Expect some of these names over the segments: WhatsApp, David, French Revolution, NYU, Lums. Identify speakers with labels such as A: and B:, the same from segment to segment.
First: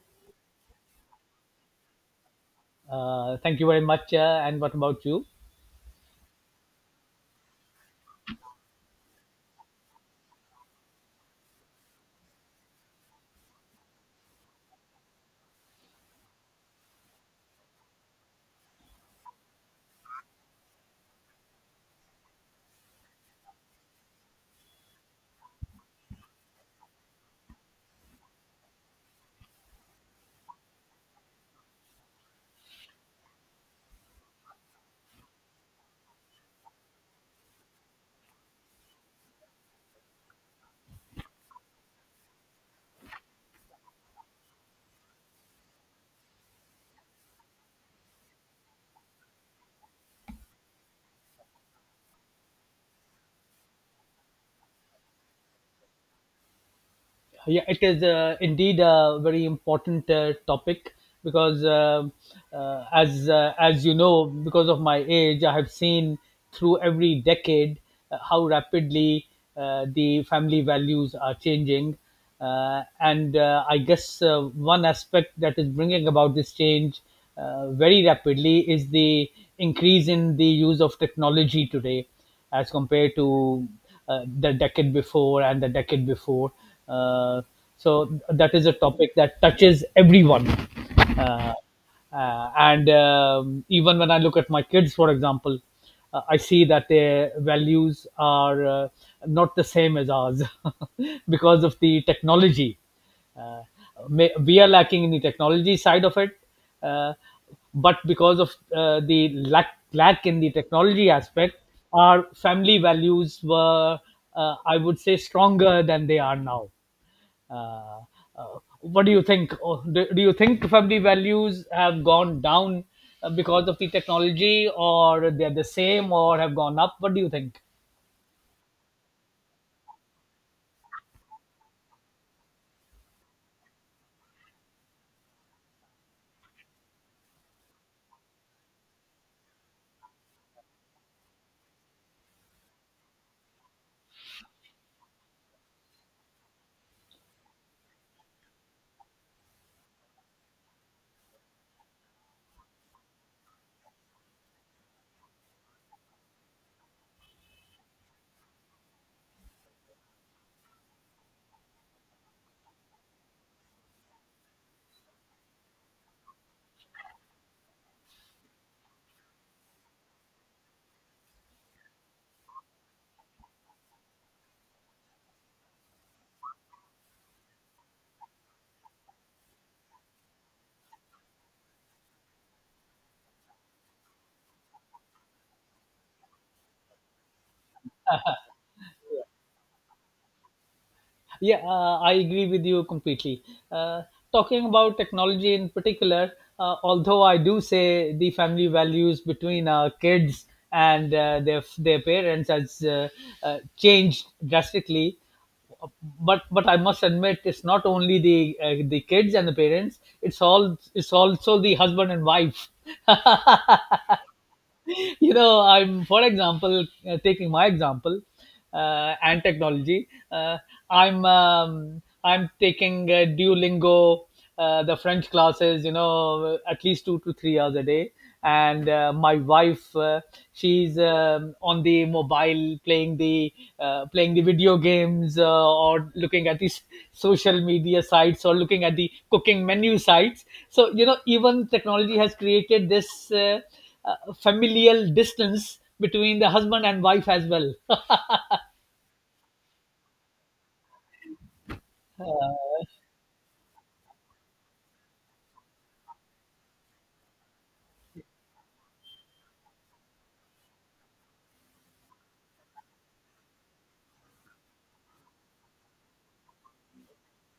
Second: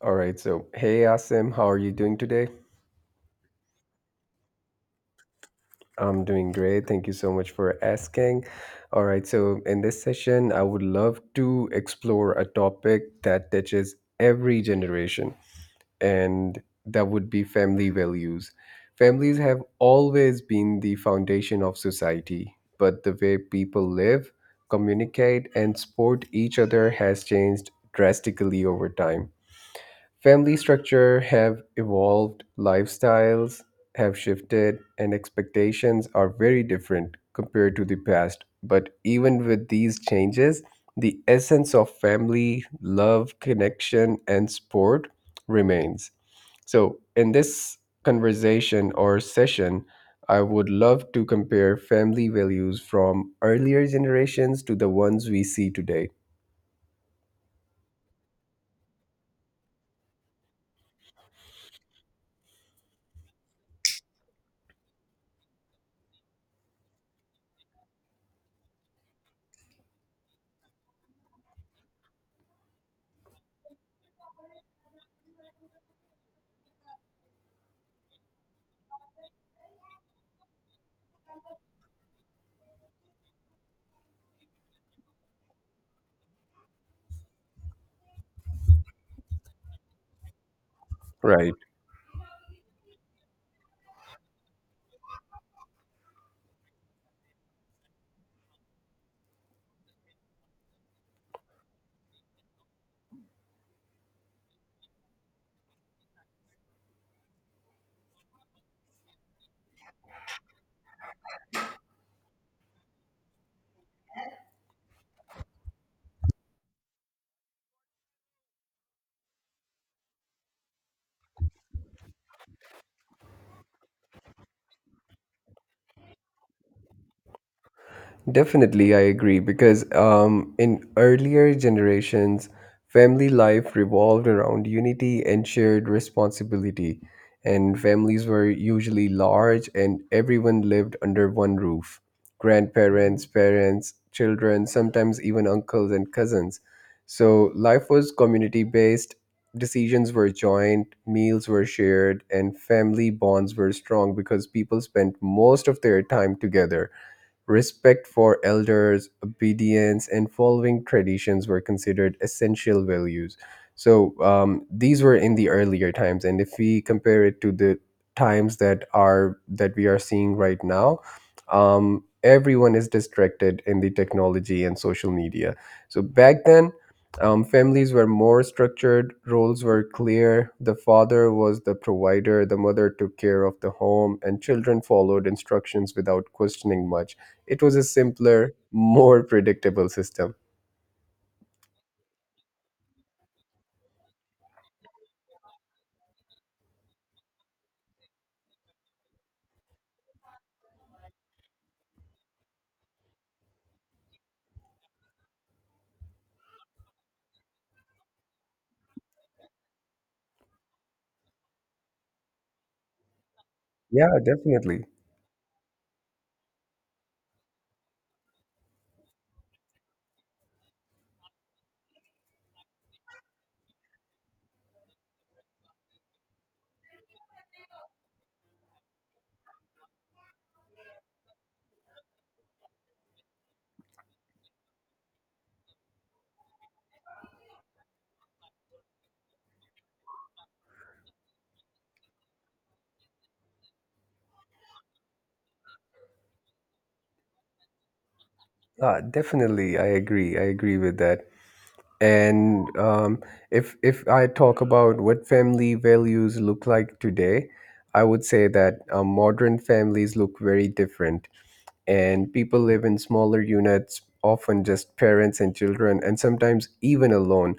A: All right. So, hey, Asim, how are you doing today?
B: Thank you very much. And what about you?
A: I'm doing great. Thank you so much for asking. All right. So, in this session, I would love to explore a topic that touches every generation, and that would be family values. Families have always been the foundation of society, but the way people live, communicate, and support each other has changed drastically over time. Family structure have evolved, lifestyles have shifted, and expectations are very different compared to the past. But even with these changes, the essence of family, love, connection, and support remains. So, in this conversation or session, I would love to compare family values from earlier generations to the ones we see today.
B: Yeah, it is indeed a very important topic because as you know, because of my age, I have seen through every decade how rapidly the family values are changing, and I guess one aspect that is bringing about this change very rapidly is the increase in the use of technology today as compared to the decade before and the decade before. Uh, so that is a topic that touches everyone.
A: Right.
B: Uh, and Even when I look at my kids, for example, I see that their values are not the same as ours because of the technology uh, may, we are lacking in the technology side of it, uh, but because of the lack in the technology aspect our family values were, I would say, stronger than they are now. uh, uh, what do you think? Oh, do you think family values have gone down because of the technology, or they're the same, or have gone up? What do you think?
A: Definitely, I agree because in earlier generations, family life revolved around unity and shared responsibility, and families were usually large and everyone lived under one roof. Grandparents, parents, children, sometimes even uncles and cousins. So life was community based, decisions were joint, meals were shared, and family bonds were strong because people spent most of their time together. Respect for elders, obedience, and following traditions were considered essential values. So these were in the earlier times, and if we compare it to the times that we are seeing right now, everyone is distracted in the technology and social media. So back then, families were more structured, roles were clear. The father was the provider, the mother took care of the home, and children followed instructions without questioning much. It was a simpler, more predictable system.
B: Yeah, I agree with you completely. Uh, Talking about technology in particular, although I do say the family values between our kids and their parents has changed drastically. But I must admit, it's not only the kids and the parents. It's also the husband and wife.
A: Yeah, definitely.
B: You know, I'm, for example, taking my example, and technology. I'm taking Duolingo, the French classes, you know, at least 2 to 3 hours a day. And my wife, she's on the mobile playing the video games, or looking at these social media sites, or looking at the cooking menu sites. So you know, even technology has created this familial distance between the husband and wife as well.
A: Definitely, I agree. I agree with that. And if I talk about what family values look like today, I would say that modern families look very different, and people live in smaller units, often just parents and children, and sometimes even alone.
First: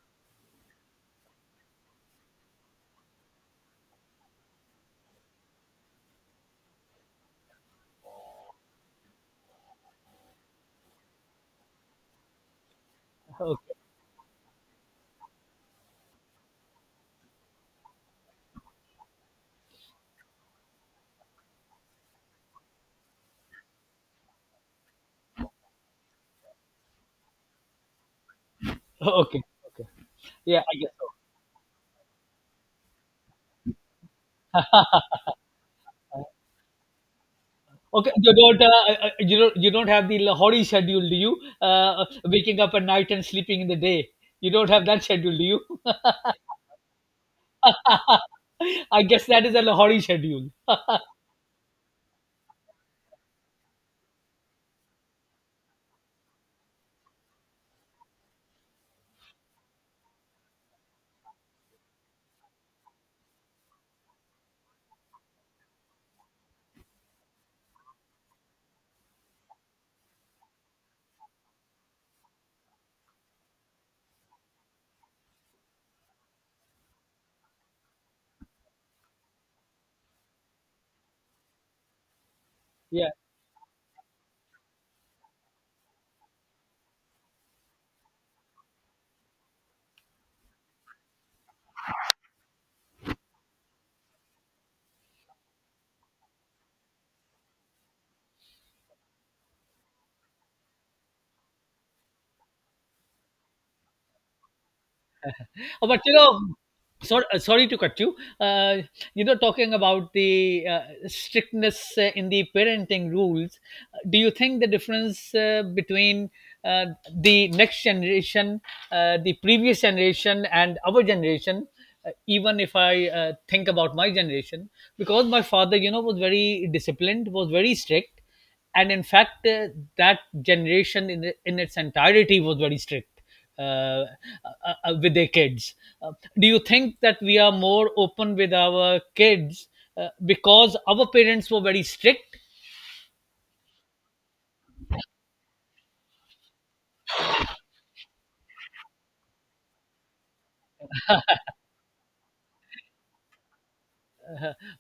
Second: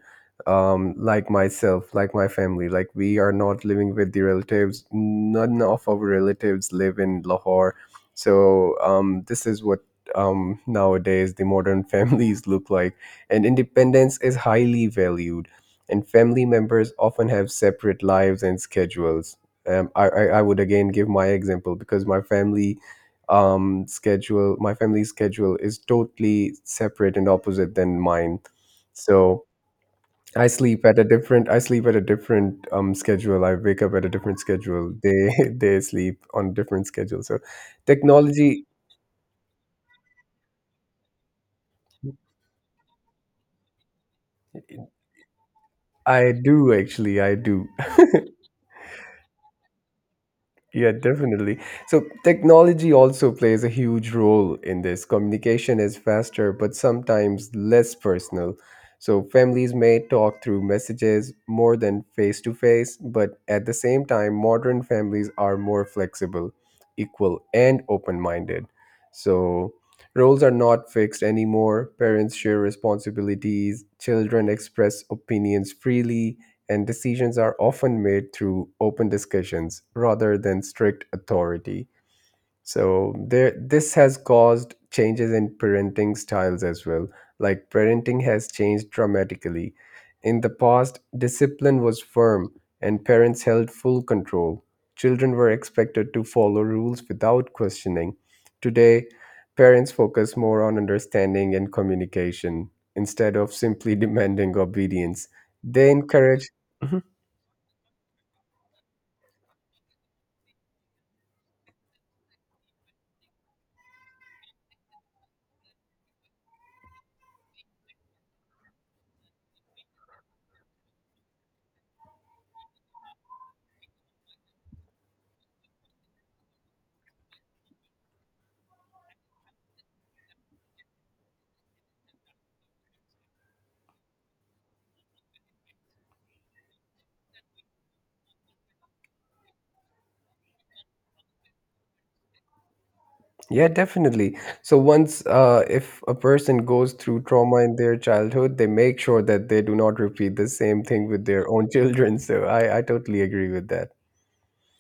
A: Like myself, like my family, like we are not living with the relatives. None of our relatives live in Lahore, so this is what nowadays the modern families look like. And
B: Okay.
A: independence is highly valued, and family members often have separate lives and schedules. I would again give my example because my family's schedule is totally separate and opposite than mine.
B: Okay,
A: So
B: okay,
A: I
B: yeah, I
A: sleep
B: guess
A: at a
B: so.
A: different I sleep at a different schedule, I wake up at a different schedule, they they sleep on a different schedule. So
B: Okay, you don't,
A: technology.
B: you don't have the Lahori schedule, do you? Waking up at night and sleeping in the day. You don't have that schedule, do you?
A: I do actually, I do.
B: I guess that is a Lahori schedule.
A: Yeah, definitely. So technology also plays a huge role in this. Communication is faster, but sometimes less personal. So families may talk through messages more than face to face, but at the same time, modern families are more flexible, equal, and open minded. So roles are not fixed anymore. Parents share responsibilities, children express opinions freely, and decisions are often made through open discussions rather than strict authority.
B: Yeah.
A: So there this has caused changes in parenting styles as well. Like parenting has changed dramatically. In the past, discipline was firm and parents held full control. Children were expected to follow rules without questioning. Today, parents focus more on understanding and communication instead of simply demanding obedience.
B: Oh,
A: They
B: but you
A: encourage.
B: know,
A: Mhm.
B: sorry, sorry to cut you. You know, talking about the strictness in the parenting rules, do you think the difference between uh, the next generation, the previous generation, and our generation? Even if I think about my generation, because my father, you know, was very disciplined, was very strict, and in fact that generation in its entirety was very strict, uh, uh, with their kids. uh, do you think that we are more open with our kids because our parents were very strict?
A: Yeah, definitely. So once, if a person goes through trauma in their childhood, they make sure that they do not repeat the same thing with their own children. So I totally agree with that.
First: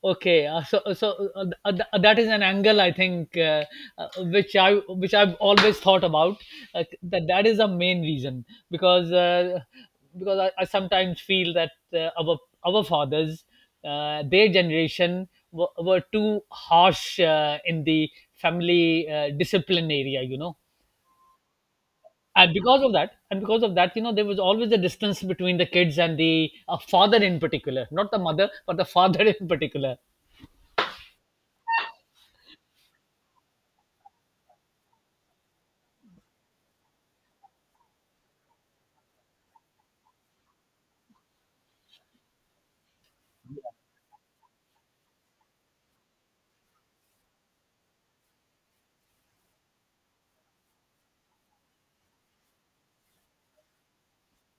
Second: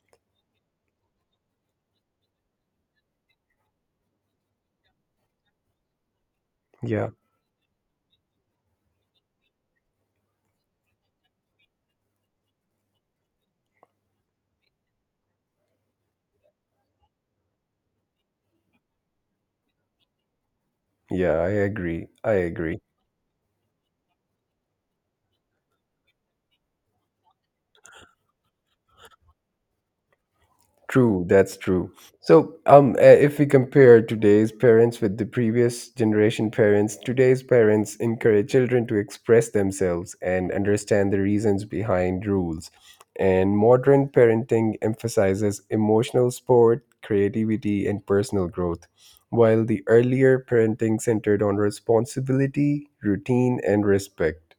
B: Okay, so that is an angle I think which I've always thought about,
A: Yeah,
B: that that is the main reason, because I sometimes feel that our fathers, their generation, were too harsh in the family discipline area, you know.
A: yeah, I agree. I
B: And
A: agree.
B: because of that, and because of that, you know, there was always a distance between the kids and the father in particular, not the mother, but the father in particular.
A: True, that's true. So, if we compare today's parents with the previous generation parents, today's parents encourage children to express themselves and understand the reasons behind rules. And modern parenting emphasizes emotional support, creativity, and personal growth, while the earlier parenting centered on responsibility, routine, and respect.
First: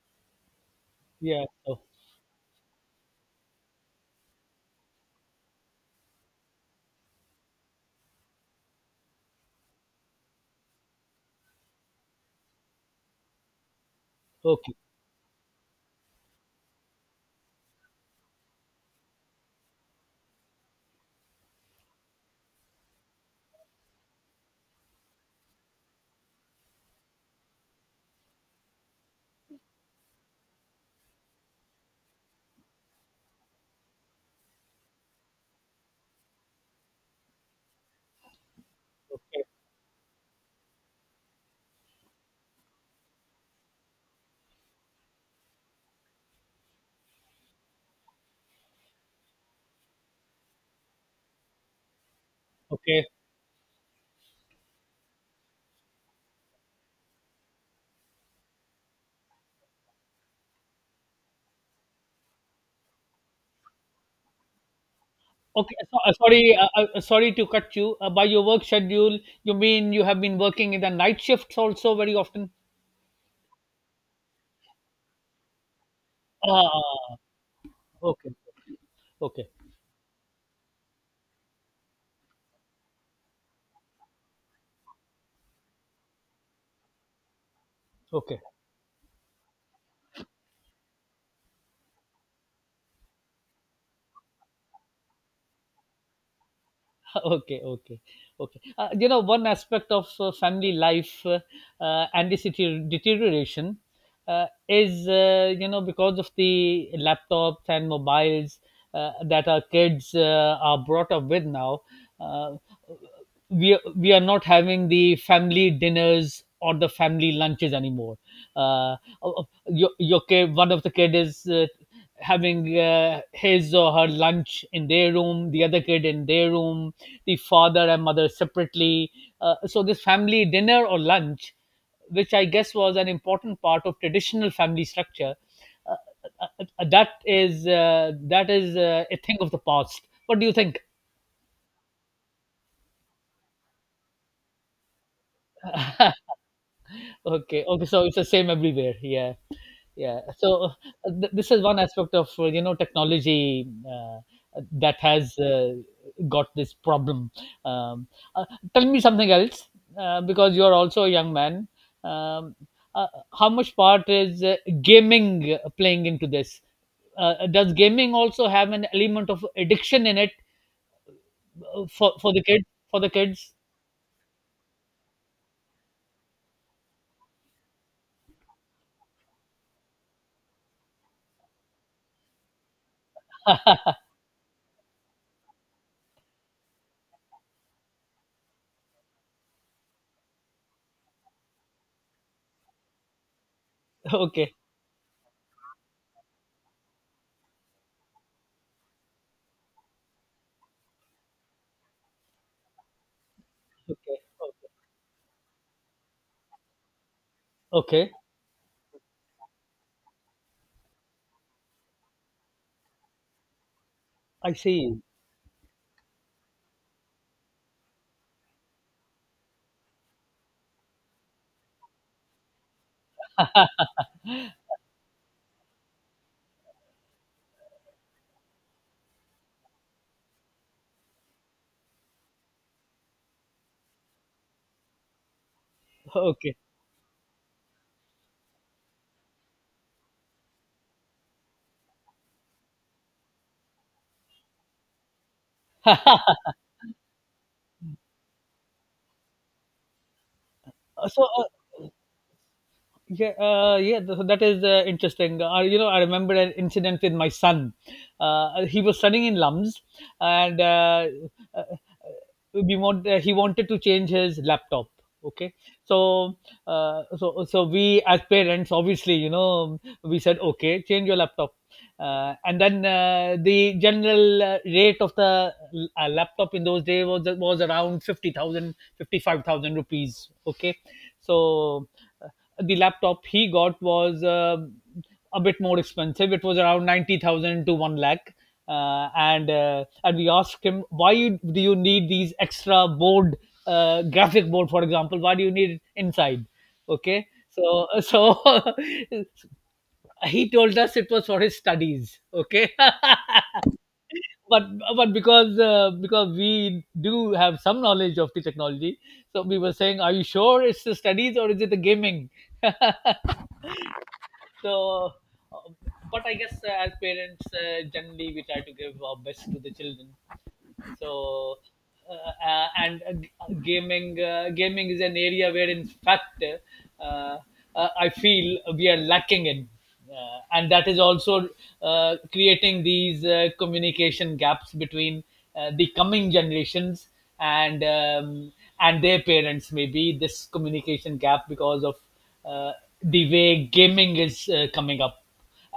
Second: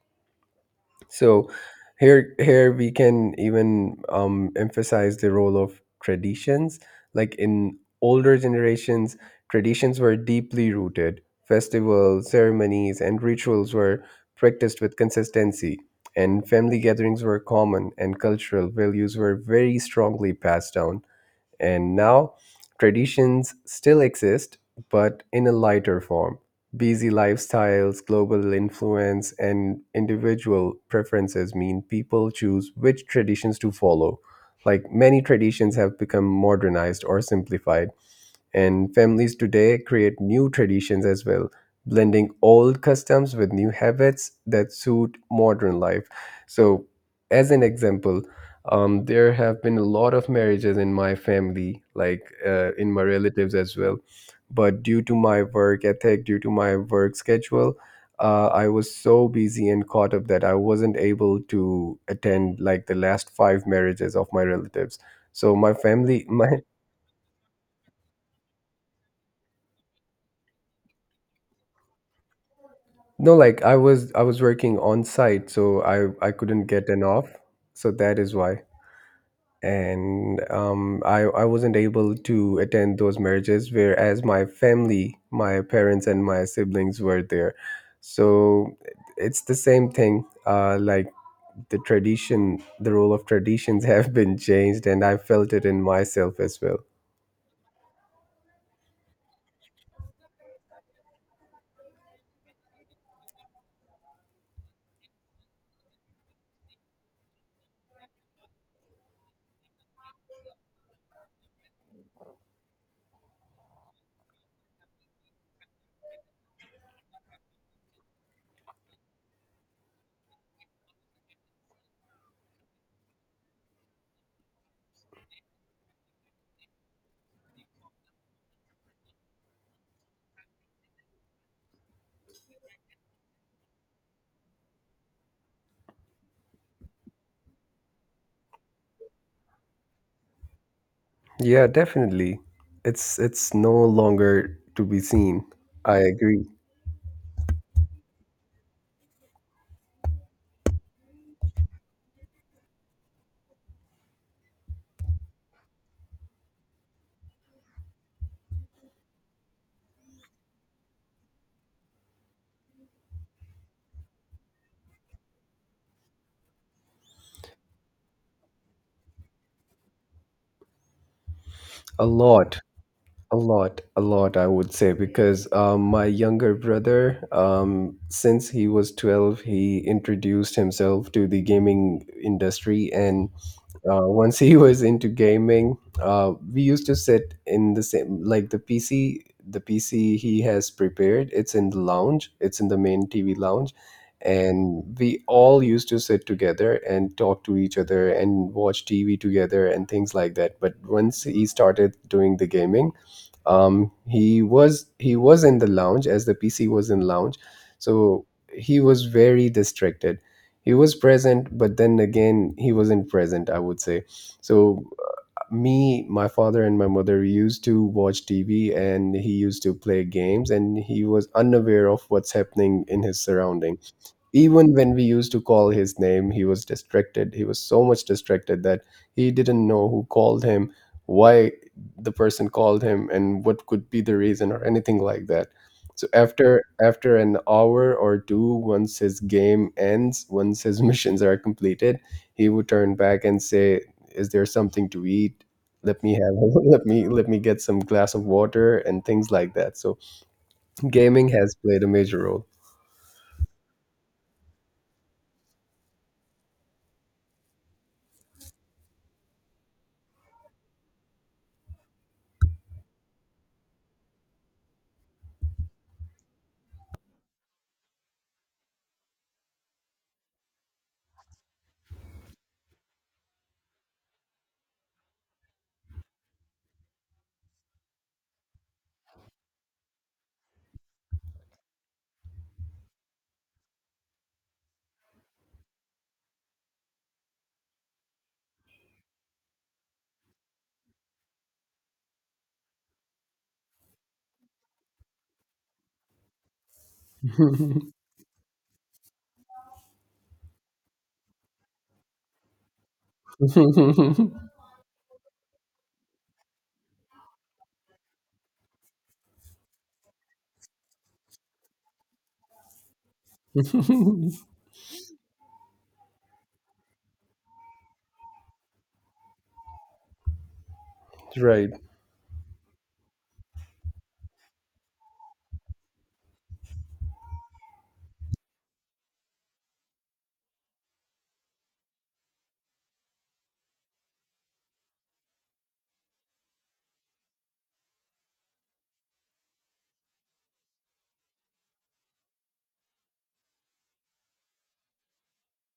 B: Yeah.
A: So
B: So,
A: here we can even emphasize the role of traditions. Like in older generations, traditions were deeply rooted. Festivals, ceremonies, and rituals were
B: okay,
A: practiced with consistency, and family gatherings were common, and cultural values were very strongly passed down. And now traditions still exist, but in a lighter form. Busy lifestyles, global influence, and individual preferences mean people choose which traditions to follow. Like many traditions have become modernized or simplified, and families
B: okay,
A: today create new traditions as well, blending old customs with new habits that suit modern life. So, as an example, there have been a lot of marriages in my family, like in my
B: okay.
A: relatives as well. But due to my work ethic, due to my work schedule, I was so busy and caught up that I wasn't able to attend like the last five marriages of my relatives. So my
B: Okay, so,
A: family,
B: sorry,
A: my.
B: sorry to cut you. By your work schedule, you mean you have been working in the night shifts also very often?
A: No, like I was working on site, so I couldn't get an
B: Ah,
A: off. So that
B: okay,
A: is why.
B: okay,
A: And I wasn't able to attend those marriages, whereas my family, my parents and my siblings were there.
B: okay.
A: So it's the same thing. Like the tradition, the role of traditions have been changed, and I felt it in myself as well.
B: Okay, okay, okay, you know, one aspect of family life, and this deterioration, is, you know, because of the laptops and mobiles that our kids are brought up with now. uh, we are not having the family dinners or the family lunches anymore. Uh, your kid, one of the kid is having his or her lunch in their room, the other kid in their room, the father and mother separately. So, this family dinner or lunch, which I guess was an important part of traditional family structure, uh, that is, that is a thing of the past. What do you think?
A: Yeah, definitely. It's no longer to be seen. I agree.
B: Okay, okay. So it's the same everywhere. Yeah. Yeah, so this is one aspect of you know, technology uh, that has got this problem. um, uh, Tell me something else, because you are also a young man. um, uh, how much part is gaming playing into this? Does gaming also have an element of addiction in it uh,
A: A
B: for for the
A: lot.
B: kid, for the
A: A
B: kids?
A: lot, a lot, I would say, because my younger brother, since he was 12, he introduced himself to the gaming industry. And once he was into gaming, we used to sit in the same, like the PC, the PC he has prepared, it's in the lounge, it's in the main TV lounge.
B: Okay,
A: And we all used to sit together and talk to each other and watch TV together and things like that. But once he started doing the gaming, um
B: okay,
A: he
B: okay,
A: was he was in the lounge as the pc was in lounge.
B: okay,
A: So he was very distracted. He was present, but then again he wasn't present, I would say.
B: I
A: So
B: see.
A: me, my father and my mother used to watch tv, and he used to play games, and he was unaware of what's happening in his surrounding. Even when we used to call his name, he was distracted. He was so much distracted that he didn't know who called him, why the person called him, and what could be the reason or anything like that. So
B: Okay.
A: after an hour or two, once his game ends, once his missions are completed, he would turn back and say, is there something to eat, let me have let me get some glass of water, and things like that. So
B: Uh, so
A: gaming
B: uh,
A: has played a major role.
B: Yeah, that is interesting. You know, I remember an incident with my son. He was studying in Lums, and uh, he wanted to change his laptop. Okay, so we as parents, obviously, you know, we said, okay, change your laptop, and then the general rate of the laptop in those days was around 50,000, 55,000 rupees. Okay, so. uh, the laptop he got was a bit more expensive. It was around 90,000 to one lakh, and and we asked him, why you, do you need these extra board, graphic board, for example? Why do you need it inside? Okay, so so he told us it was for his studies. Okay. But, but because we do have some knowledge of the technology, so we were saying, are you sure it's the studies or is it the gaming? So, uh, but I guess as parents, generally we try to give our best to the children. So,
A: Right.
B: gaming is an area where, in fact, I feel we are lacking in, and that is also creating these communication gaps between the coming generations and um, and their parents. Maybe this communication gap because of uh, the way gaming is coming up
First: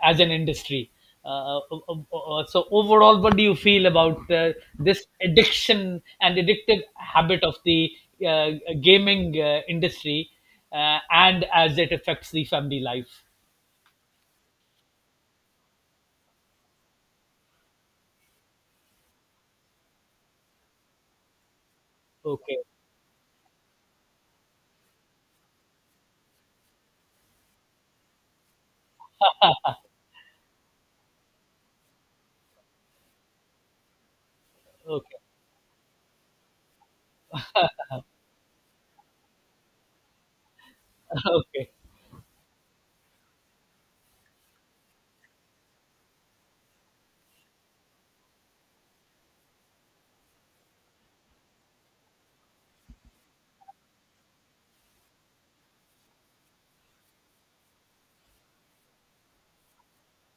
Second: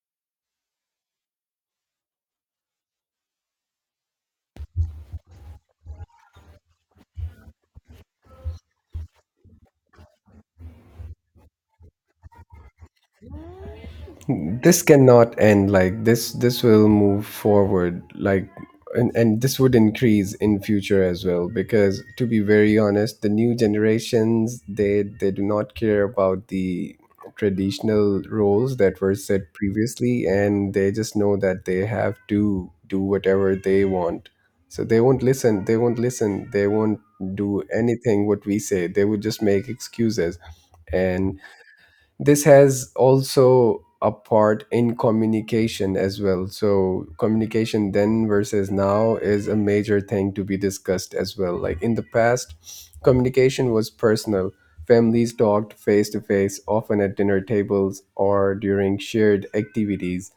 B: as an industry. So overall, what do you feel about this addiction and addictive habit of the uh, gaming industry, and as it affects the family life?
A: This cannot end like this. This will move forward. Like, and this would increase in future as well, because to be
B: Okay,
A: very honest, the new generations, they do not care about the traditional roles that were set previously, and they just know that they have to do whatever they want. So they
B: okay,
A: won't listen, they won't listen, they won't do anything what we say. They would just make excuses. And
B: okay,
A: this has also a part in communication as well. So communication then versus now is a major thing to be discussed as well. Like in the past, communication was personal. Families talked face to face often at dinner tables or during shared activities.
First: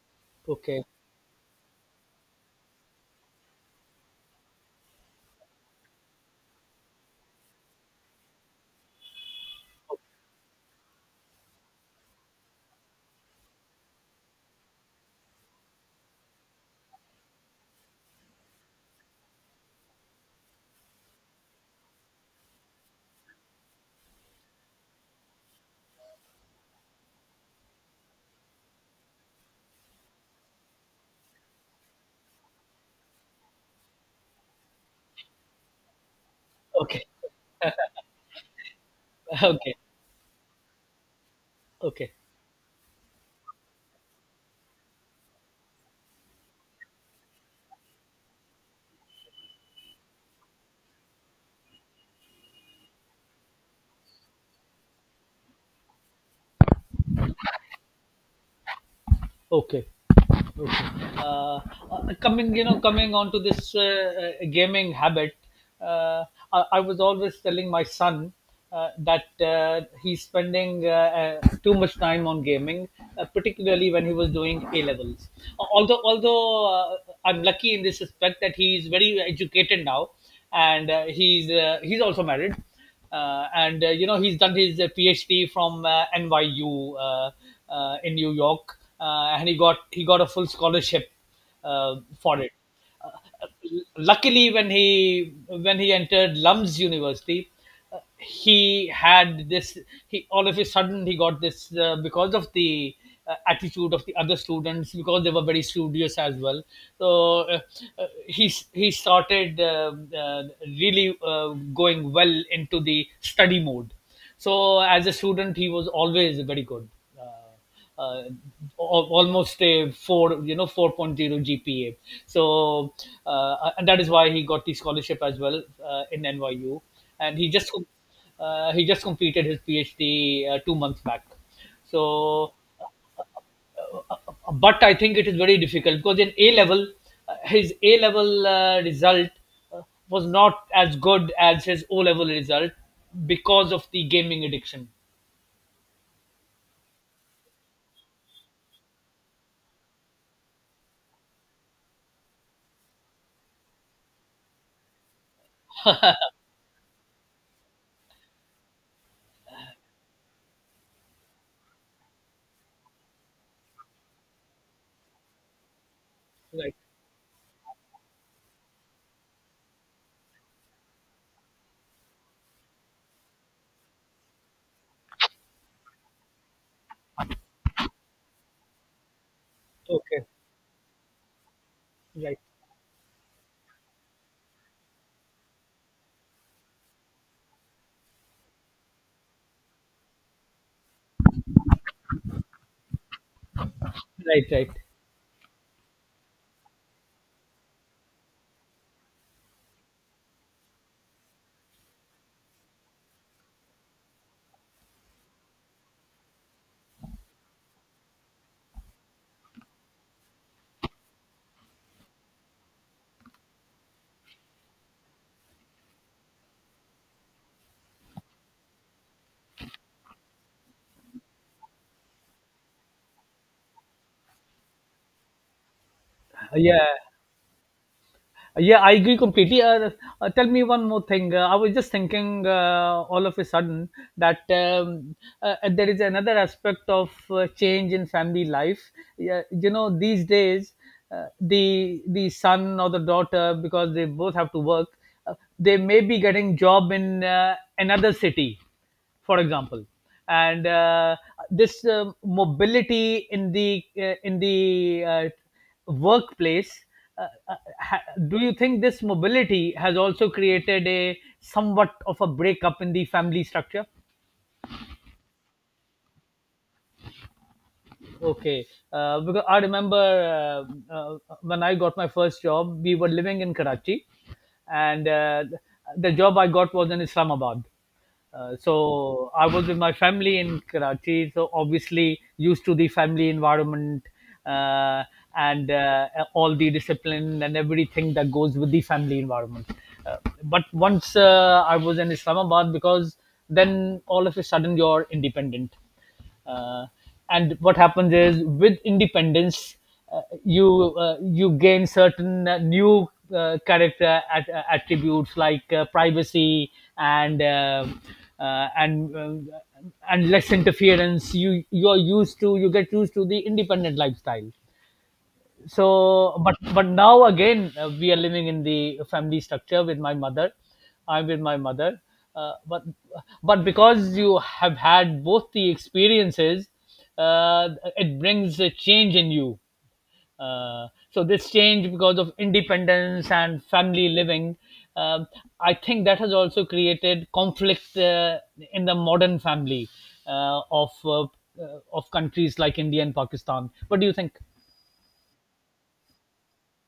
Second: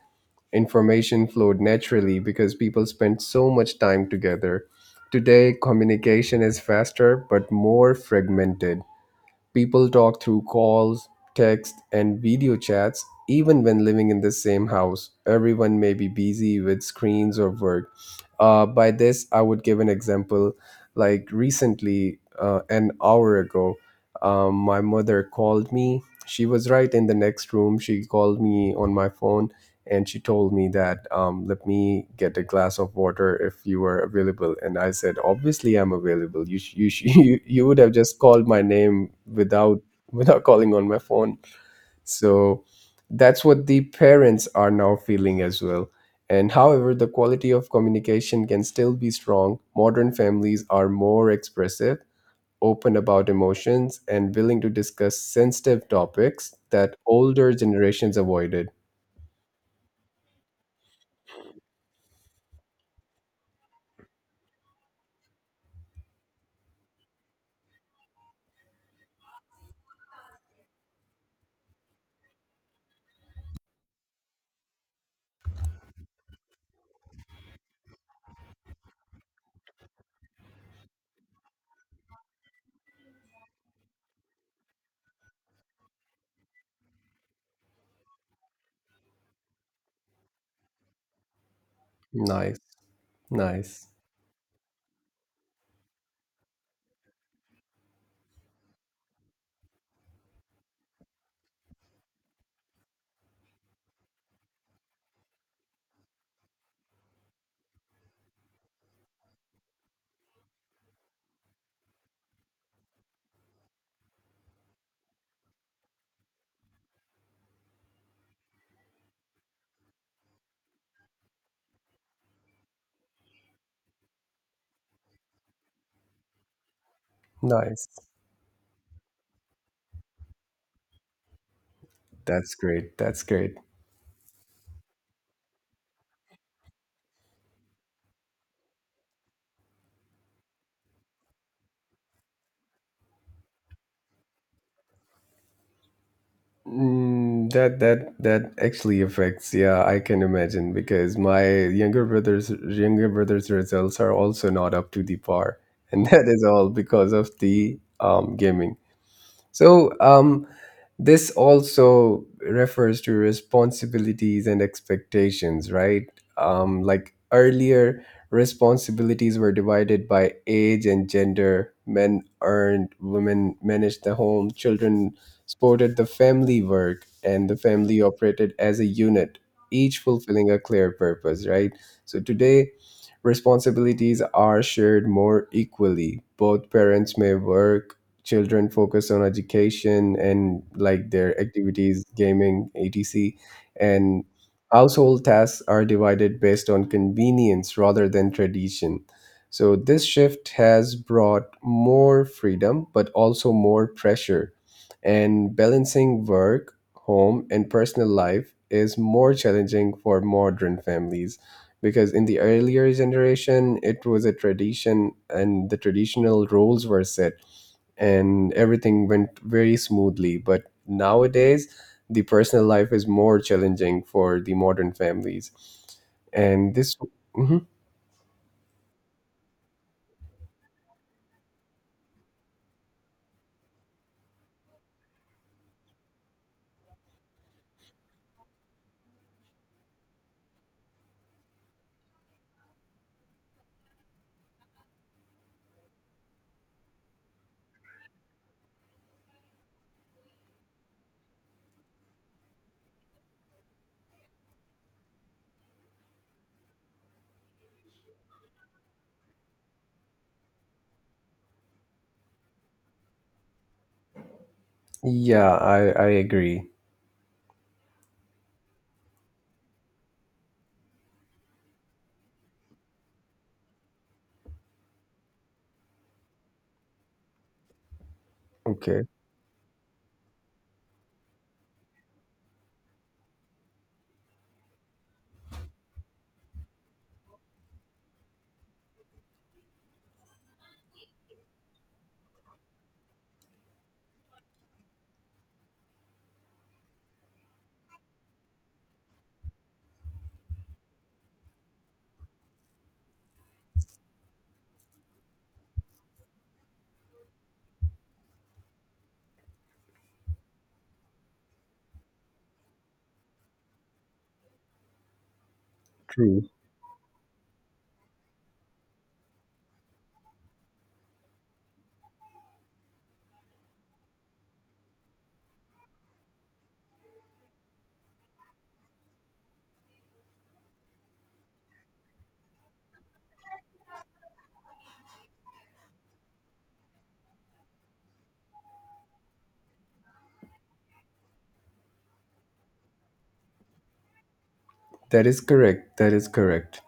B: okay,
A: Information flowed naturally because people spent so much time together. Today communication is faster but more fragmented. People talk through calls, text, and video chats even when living in the same house. Everyone may be busy with screens or work. By this, I would give an example. Like recently, an hour ago, my mother called me. She was right in the next room. She called me on my phone, and she told me that let me get a glass of water if you were available, and I said, obviously I'm available,
B: okay,
A: you would have just called my name
B: okay,
A: without calling on my phone.
B: okay,
A: So that's what the parents are now feeling as well. And however, the quality of communication can still be strong. Modern families are more expressive, open about emotions, and willing to discuss sensitive topics that older generations avoided.
B: okay. Okay. uh, Coming, you know, coming on to this gaming habit, uh, I was always telling my son that he's spending too much time on gaming, particularly when he was doing A levels. Although I'm lucky in this respect that he's very educated now, and he's also married, and you know, he's done his PhD from NYU, in New York, and he got a full scholarship for it.
A: Nice.
B: Uh,
A: Nice.
B: Luckily, when he entered Lums University, uh, he had this he all of a sudden he got this, because of the attitude of the other students, because they were very studious as well. So, uh, uh, he he started really going well into the study mode. So as a student he was always very good, uh, uh, uh, almost a four, you know, four point zero GPA. So, and that is why he got the scholarship as well, in NYU. And
A: Nice.
B: he just completed his PhD 2 months back. So,
A: That's great. That's
B: uh,
A: great.
B: but I think it is very difficult because in A level, his A level result uh, was not as good as his O level result because of the gaming addiction.
A: Mm, that actually affects. Yeah, I can imagine, because my younger brother's results are also not up to the par, and that is all because of the gaming. So this also refers to responsibilities and expectations, right?
B: Right.
A: Like earlier, responsibilities were divided by age and gender. Men earned, women managed the home, children supported the family work, and the family operated as a unit, each
B: Okay.
A: fulfilling a clear purpose, right? So today responsibilities are shared more equally. Both parents may work, children focus on education and like their activities, gaming, etc. And
B: Right, right.
A: household tasks are divided based on convenience rather than tradition. So this shift has brought more freedom but also more pressure, and balancing work, home and personal life is more challenging for modern families, because in the earlier generation it was a tradition and the traditional roles were set and everything went very smoothly. But nowadays, the personal life is more challenging for the modern families. And
B: Yeah,
A: this, mhm,
B: yeah, I agree completely. Tell me one more thing. I was just thinking all of a sudden that there is another aspect of change in family life. Yeah, you know, these days, the son or the daughter, because they both have to work, they may be getting job in another city, for example, and this mobility in the workplace, uh, uh, ha- do you think this mobility has also created a somewhat of a breakup in the family structure?
A: yeah, I agree.
B: Okay, because I remember uh, when I got my first job we were living in Karachi, and the job I got was in Islamabad. So
A: Okay,
B: I was with my family in Karachi, so obviously used to the family environment, uh, and all the discipline and everything that goes with the family environment. Uh, but once I was in Islamabad, because then all of a sudden you're independent, uh, and what happens is with independence you gain certain new attributes like privacy and uh, uh, and uh, and less interference. You are used to you get used to the independent lifestyle. So
A: true.
B: but now again, we are living in the family structure with my mother. I'm with my mother, uh, but but because you have had both the experiences, uh, it brings a change in you. So this change, because of independence and family living, um, I think that has also created conflict in the modern family of countries like India and Pakistan. What do you think?
A: That is correct. That is correct.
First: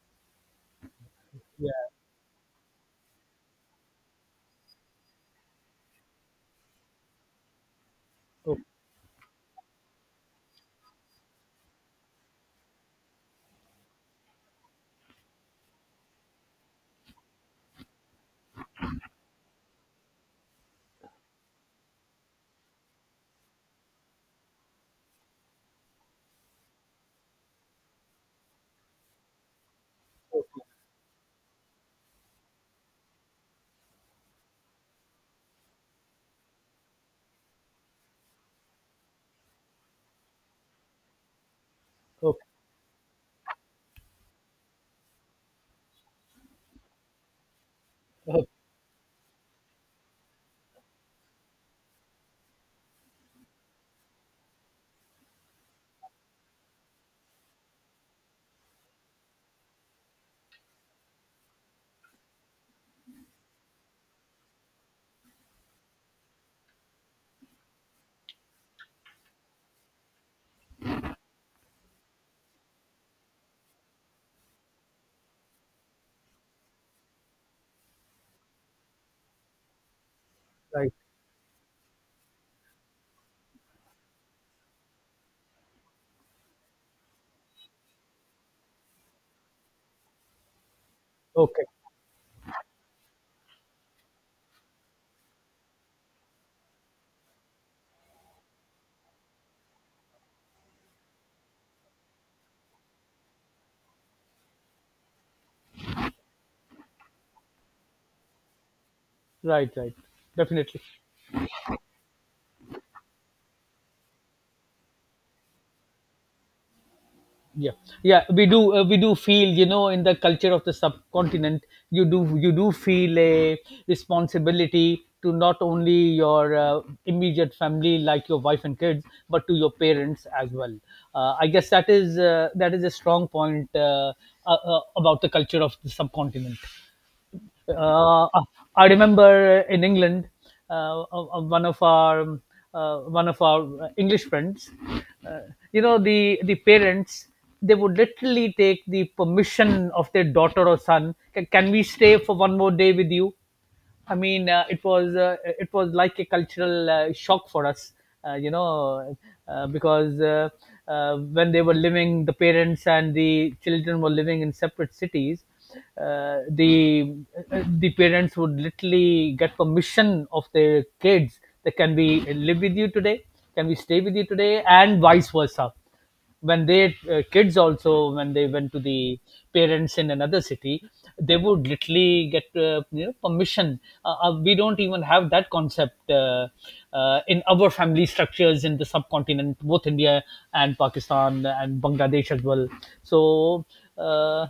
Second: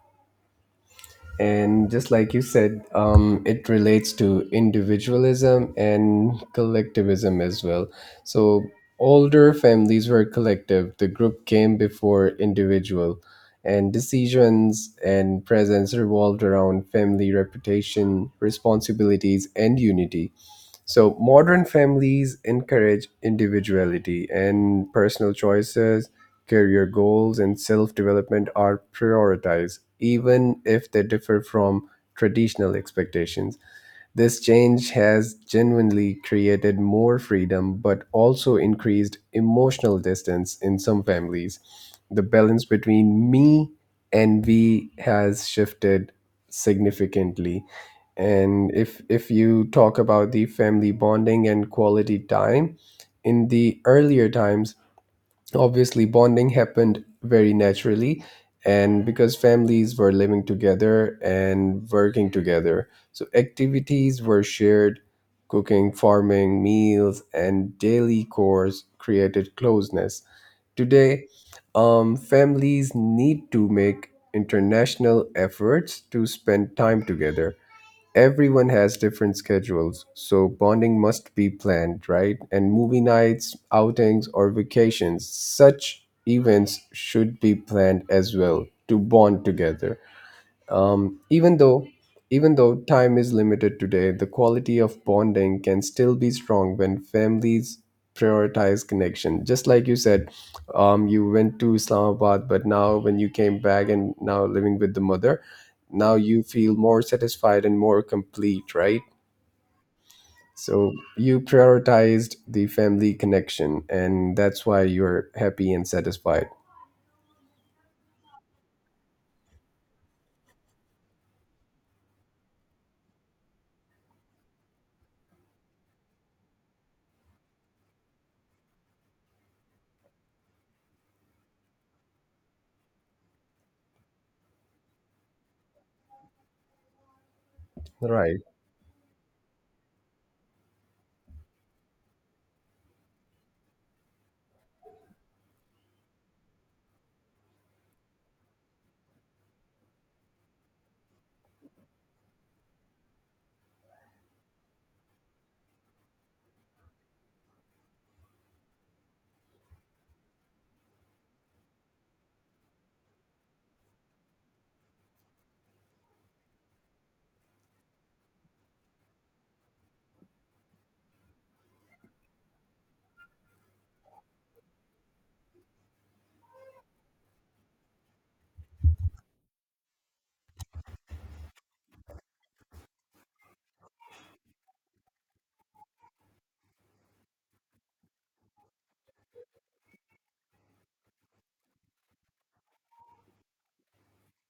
B: Yeah.
A: And just like you said, it relates to individualism and collectivism as well. So
B: Okay.
A: older families were collective, the group came before individual, and decisions and presence revolved around family reputation, responsibilities, and unity. So modern families encourage individuality and personal choices, career goals, and self development are prioritized, even if they differ from traditional expectations. This change has genuinely created more freedom but also increased emotional distance in some families. The
B: Okay.
A: balance between me and we has shifted significantly.
B: Oh,
A: And if you talk about the family bonding and quality time, in the earlier times obviously bonding happened very naturally, and because families were living together and working together, so activities were shared. Cooking, farming meals and daily chores created closeness. Today, families need to make international efforts to spend time together. Everyone has different schedules, so
B: right.
A: bonding must be planned, right? And movie nights, outings, or vacations, such events should be planned as well to bond together. Um, even
B: Okay.
A: though even though time is limited today, the quality of bonding can still be strong when families prioritize connection. Just like you said, you went to Islamabad, but now when you came back and now living with the mother, now you feel more satisfied and more complete, right?
B: Right. Right. Definitely.
A: So you prioritized the family connection, and that's why you're happy and satisfied.
B: Yeah. Yeah, we do. We do feel, you know, in the culture of the subcontinent, you do. You do feel a responsibility to not only your immediate family, like your wife and kids, but to your parents as well. I guess that is a strong point, about the culture of the subcontinent. Uh,
A: Right.
B: uh, I remember in England, uh, uh, one of our um, one of our English friends, uh, the parents, they would literally take the permission of their daughter or son. Can we stay for one more day with you?" I mean, it was like a cultural shock for us, you know, because when they were living, the parents and the children were living in separate cities. Uh, the the parents would literally get permission of their kids. They, can we live with you today? Can we stay with you today? And vice versa, when they, kids also, when they went to the parents in another city, they would literally get, you know, permission. We don't even have that concept in our family structures in the subcontinent, both India and Pakistan and Bangladesh as well. So uh,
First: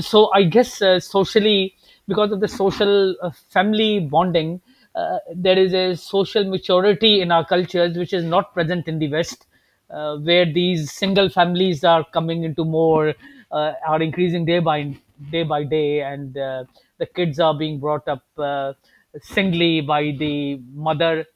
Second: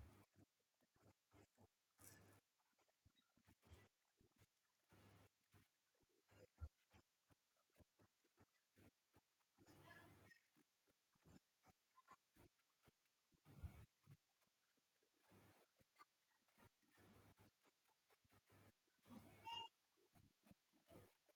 B: so I guess socially, because of the social family bonding, there is a social maturity in our cultures which is not present in the West, where these single families are coming into more, are increasing day by day, and the kids are being brought up singly by the mother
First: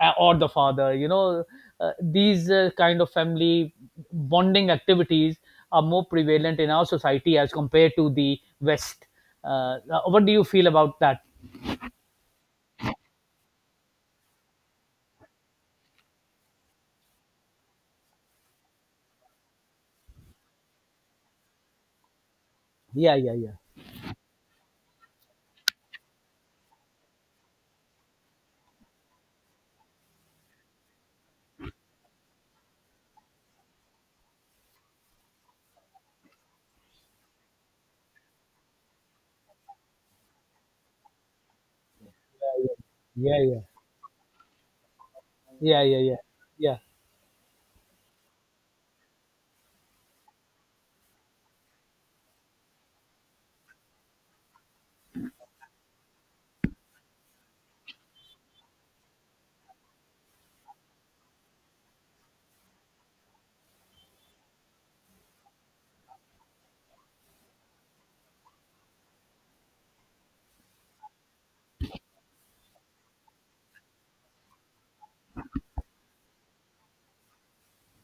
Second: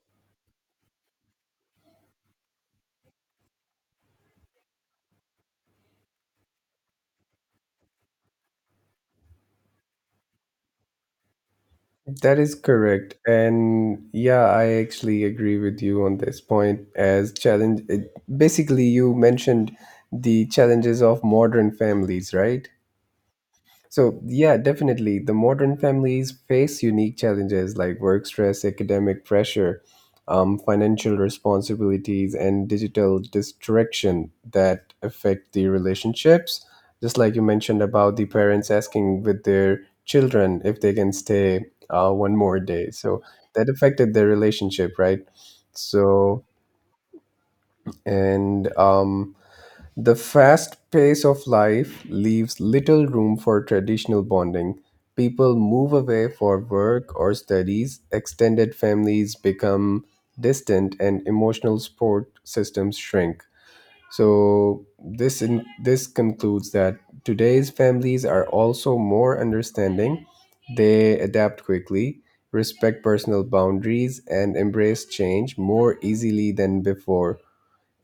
B: or the father, you know. These kind of family bonding activities are more prevalent in our society as compared to the West. What do you feel about that?
A: That is correct. And yeah, I actually agree with you on this point as challenge it, basically you mentioned the challenges of modern families, right?
B: Yeah yeah yeah
A: So, yeah, definitely. The modern families face unique challenges like work stress, academic pressure, financial responsibilities, and digital distraction that affect the relationships. Just like you mentioned about the parents asking with their children if they can stay one more day. So,
B: yeah yeah
A: that affected their relationship, right?
B: yeah yeah yeah yeah
A: So,
B: yeah
A: and the fast pace of life leaves little room for traditional bonding. People move away for work or studies, extended families become distant, and emotional support systems shrink. So this concludes that today's families are also more understanding. They adapt quickly, respect personal boundaries, and embrace change more easily than before.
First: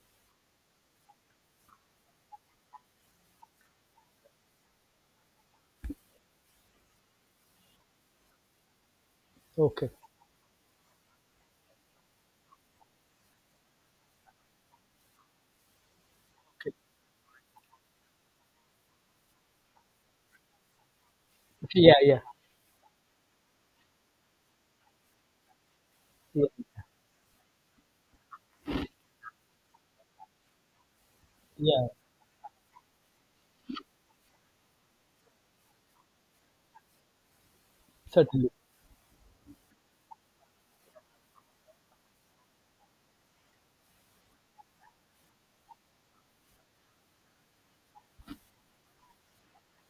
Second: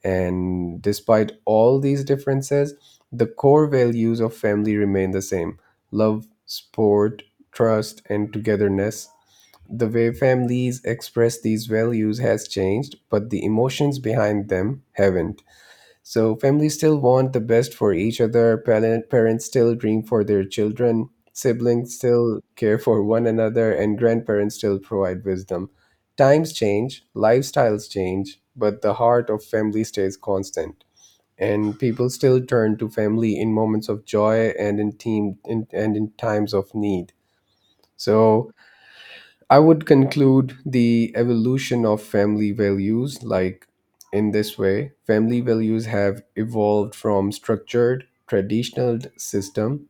A: And despite all these differences, the core values of family remain the same: love, support, trust, and togetherness. The
B: Okay.
A: way families express these values has changed, but the emotions behind them haven't. So
B: Okay.
A: families still want the best for each other. Parents still dream for their children. Siblings
B: yeah yeah
A: still care for one another, and grandparents still provide wisdom.
B: yeah,
A: Times change, lifestyles change, but the heart of family stays constant. And
B: yeah.
A: people still turn to family in moments of joy and and in times of need. So
B: Certainly.
A: I would conclude the evolution of family values like in this way: family values have evolved from structured traditional system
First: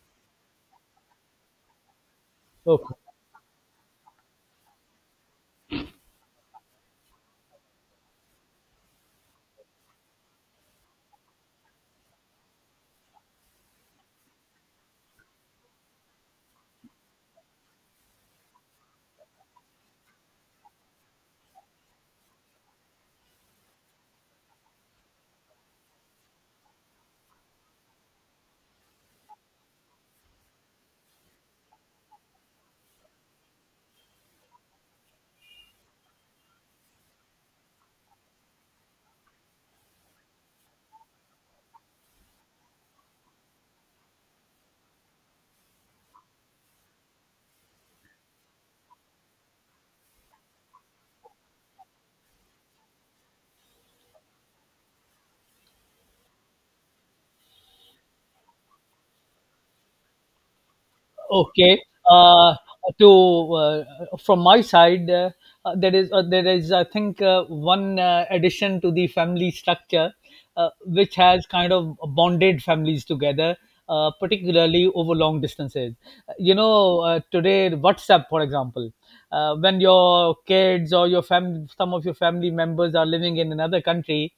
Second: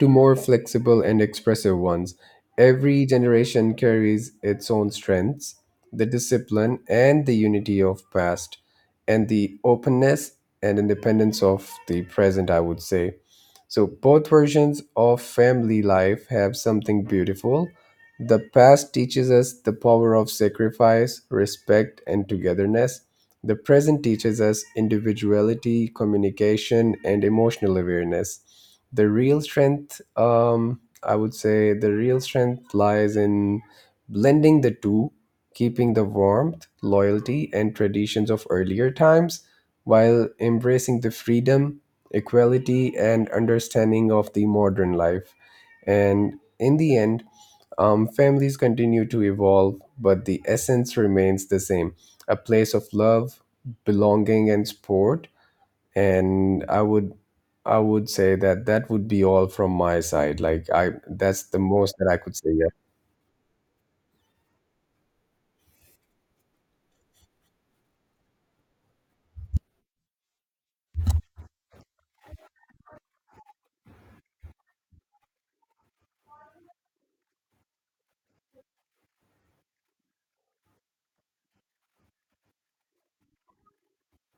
A: to more flexible and expressive ones. Every
B: Okay.
A: generation carries its own strengths, the discipline and the unity of past, and the openness and independence of the present, I would say. So, both versions of family life have something beautiful. The past teaches us the power of sacrifice, respect, and togetherness. The present teaches us individuality, communication, and emotional awareness. I would say, the real strength lies in blending the two, keeping the warmth, loyalty, and traditions of earlier times while embracing the freedom, equality, and understanding of the modern life. And in the end, families continue to evolve, but the essence remains the same: a place of love, belonging, and support. And I would say that that would be all from my side. Like I That's the
B: Okay.
A: most that I could say.
B: Uh,
A: Yeah.
B: to From my side, there is I think one addition to the family structure, which has kind of bonded families together, particularly over long distances. You know, today WhatsApp, for example, when your kids or your family, some of your family members are living in another country,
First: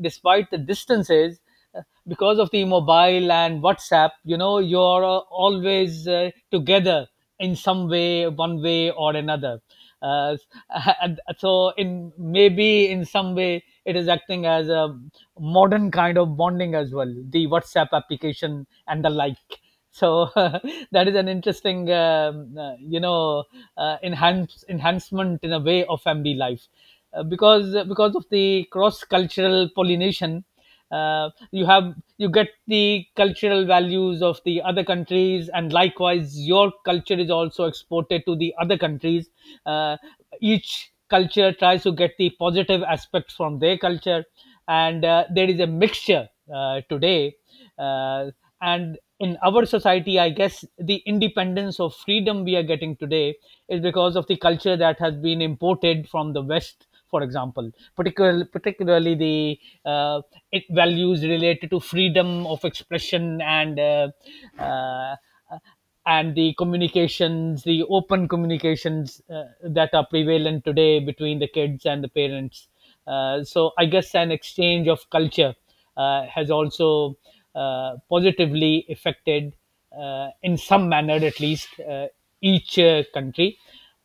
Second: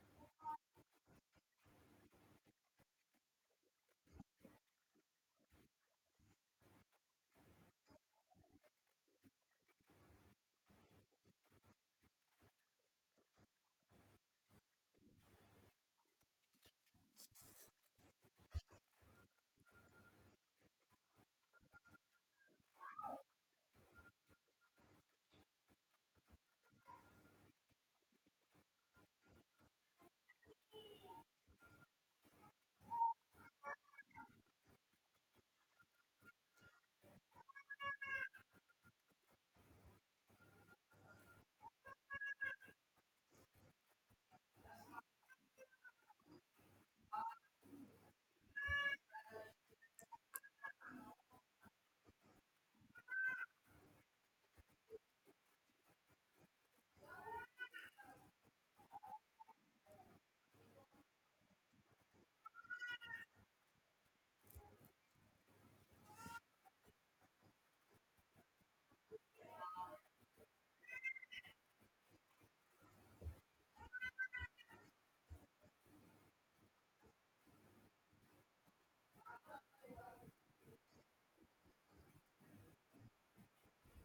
B: despite the distances, uh, because of the mobile and WhatsApp, you know, you're always together in some way, one way or another. uh, and so, in maybe in some way, it is acting as a modern kind of bonding as well, the WhatsApp application and the like. So that is an interesting, you know, enhancement in a way of family life, because of the cross cultural pollination, you have, you get the cultural values of the other countries, and likewise your culture is also exported to the other countries. uh, each culture tries to get the positive aspects from their culture, and there is a mixture today. uh, and in our society, I guess the independence of freedom we are getting today is because of the culture that has been imported from the West, for example, particularly the uh, it values related to freedom of expression uh, and the communications, the open communications that are prevalent today between the kids and the parents. So I guess an exchange of culture has also positively affected, in some manner at least, each country,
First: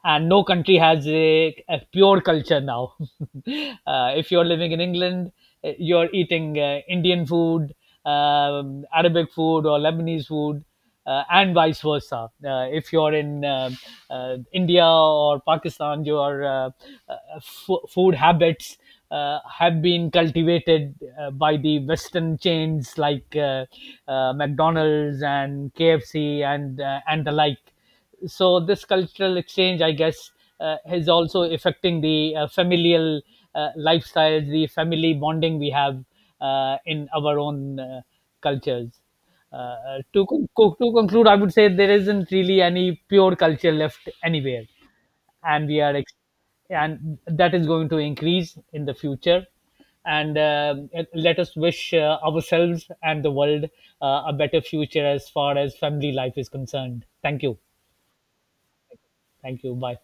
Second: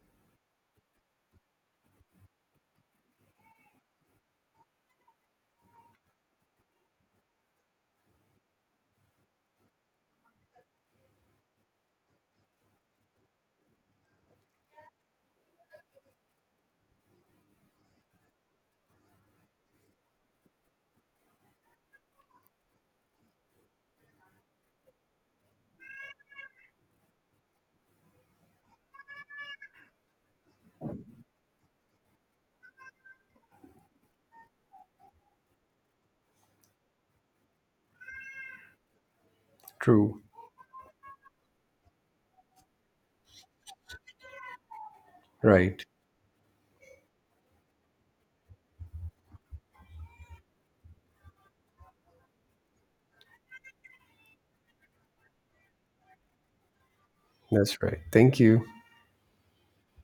B: and no country has a pure culture now. If you're living in England, you're eating Indian food, Arabic food, or Lebanese food, and vice versa. If you're in India or Pakistan, your food habits. Have been cultivated by the Western chains like McDonald's and KFC, and the like. So this cultural exchange, I guess, is also affecting the familial lifestyles, the family bonding we have in our own cultures.
A: True.
B: To conclude, I would say there isn't really any pure culture left anywhere, and we
A: Right.
B: are ex- and that is going to increase in the future. And let us wish ourselves and the world a better future as far as family life is concerned. Thank you.
A: That's right. Thank you.
B: Thank you. Bye.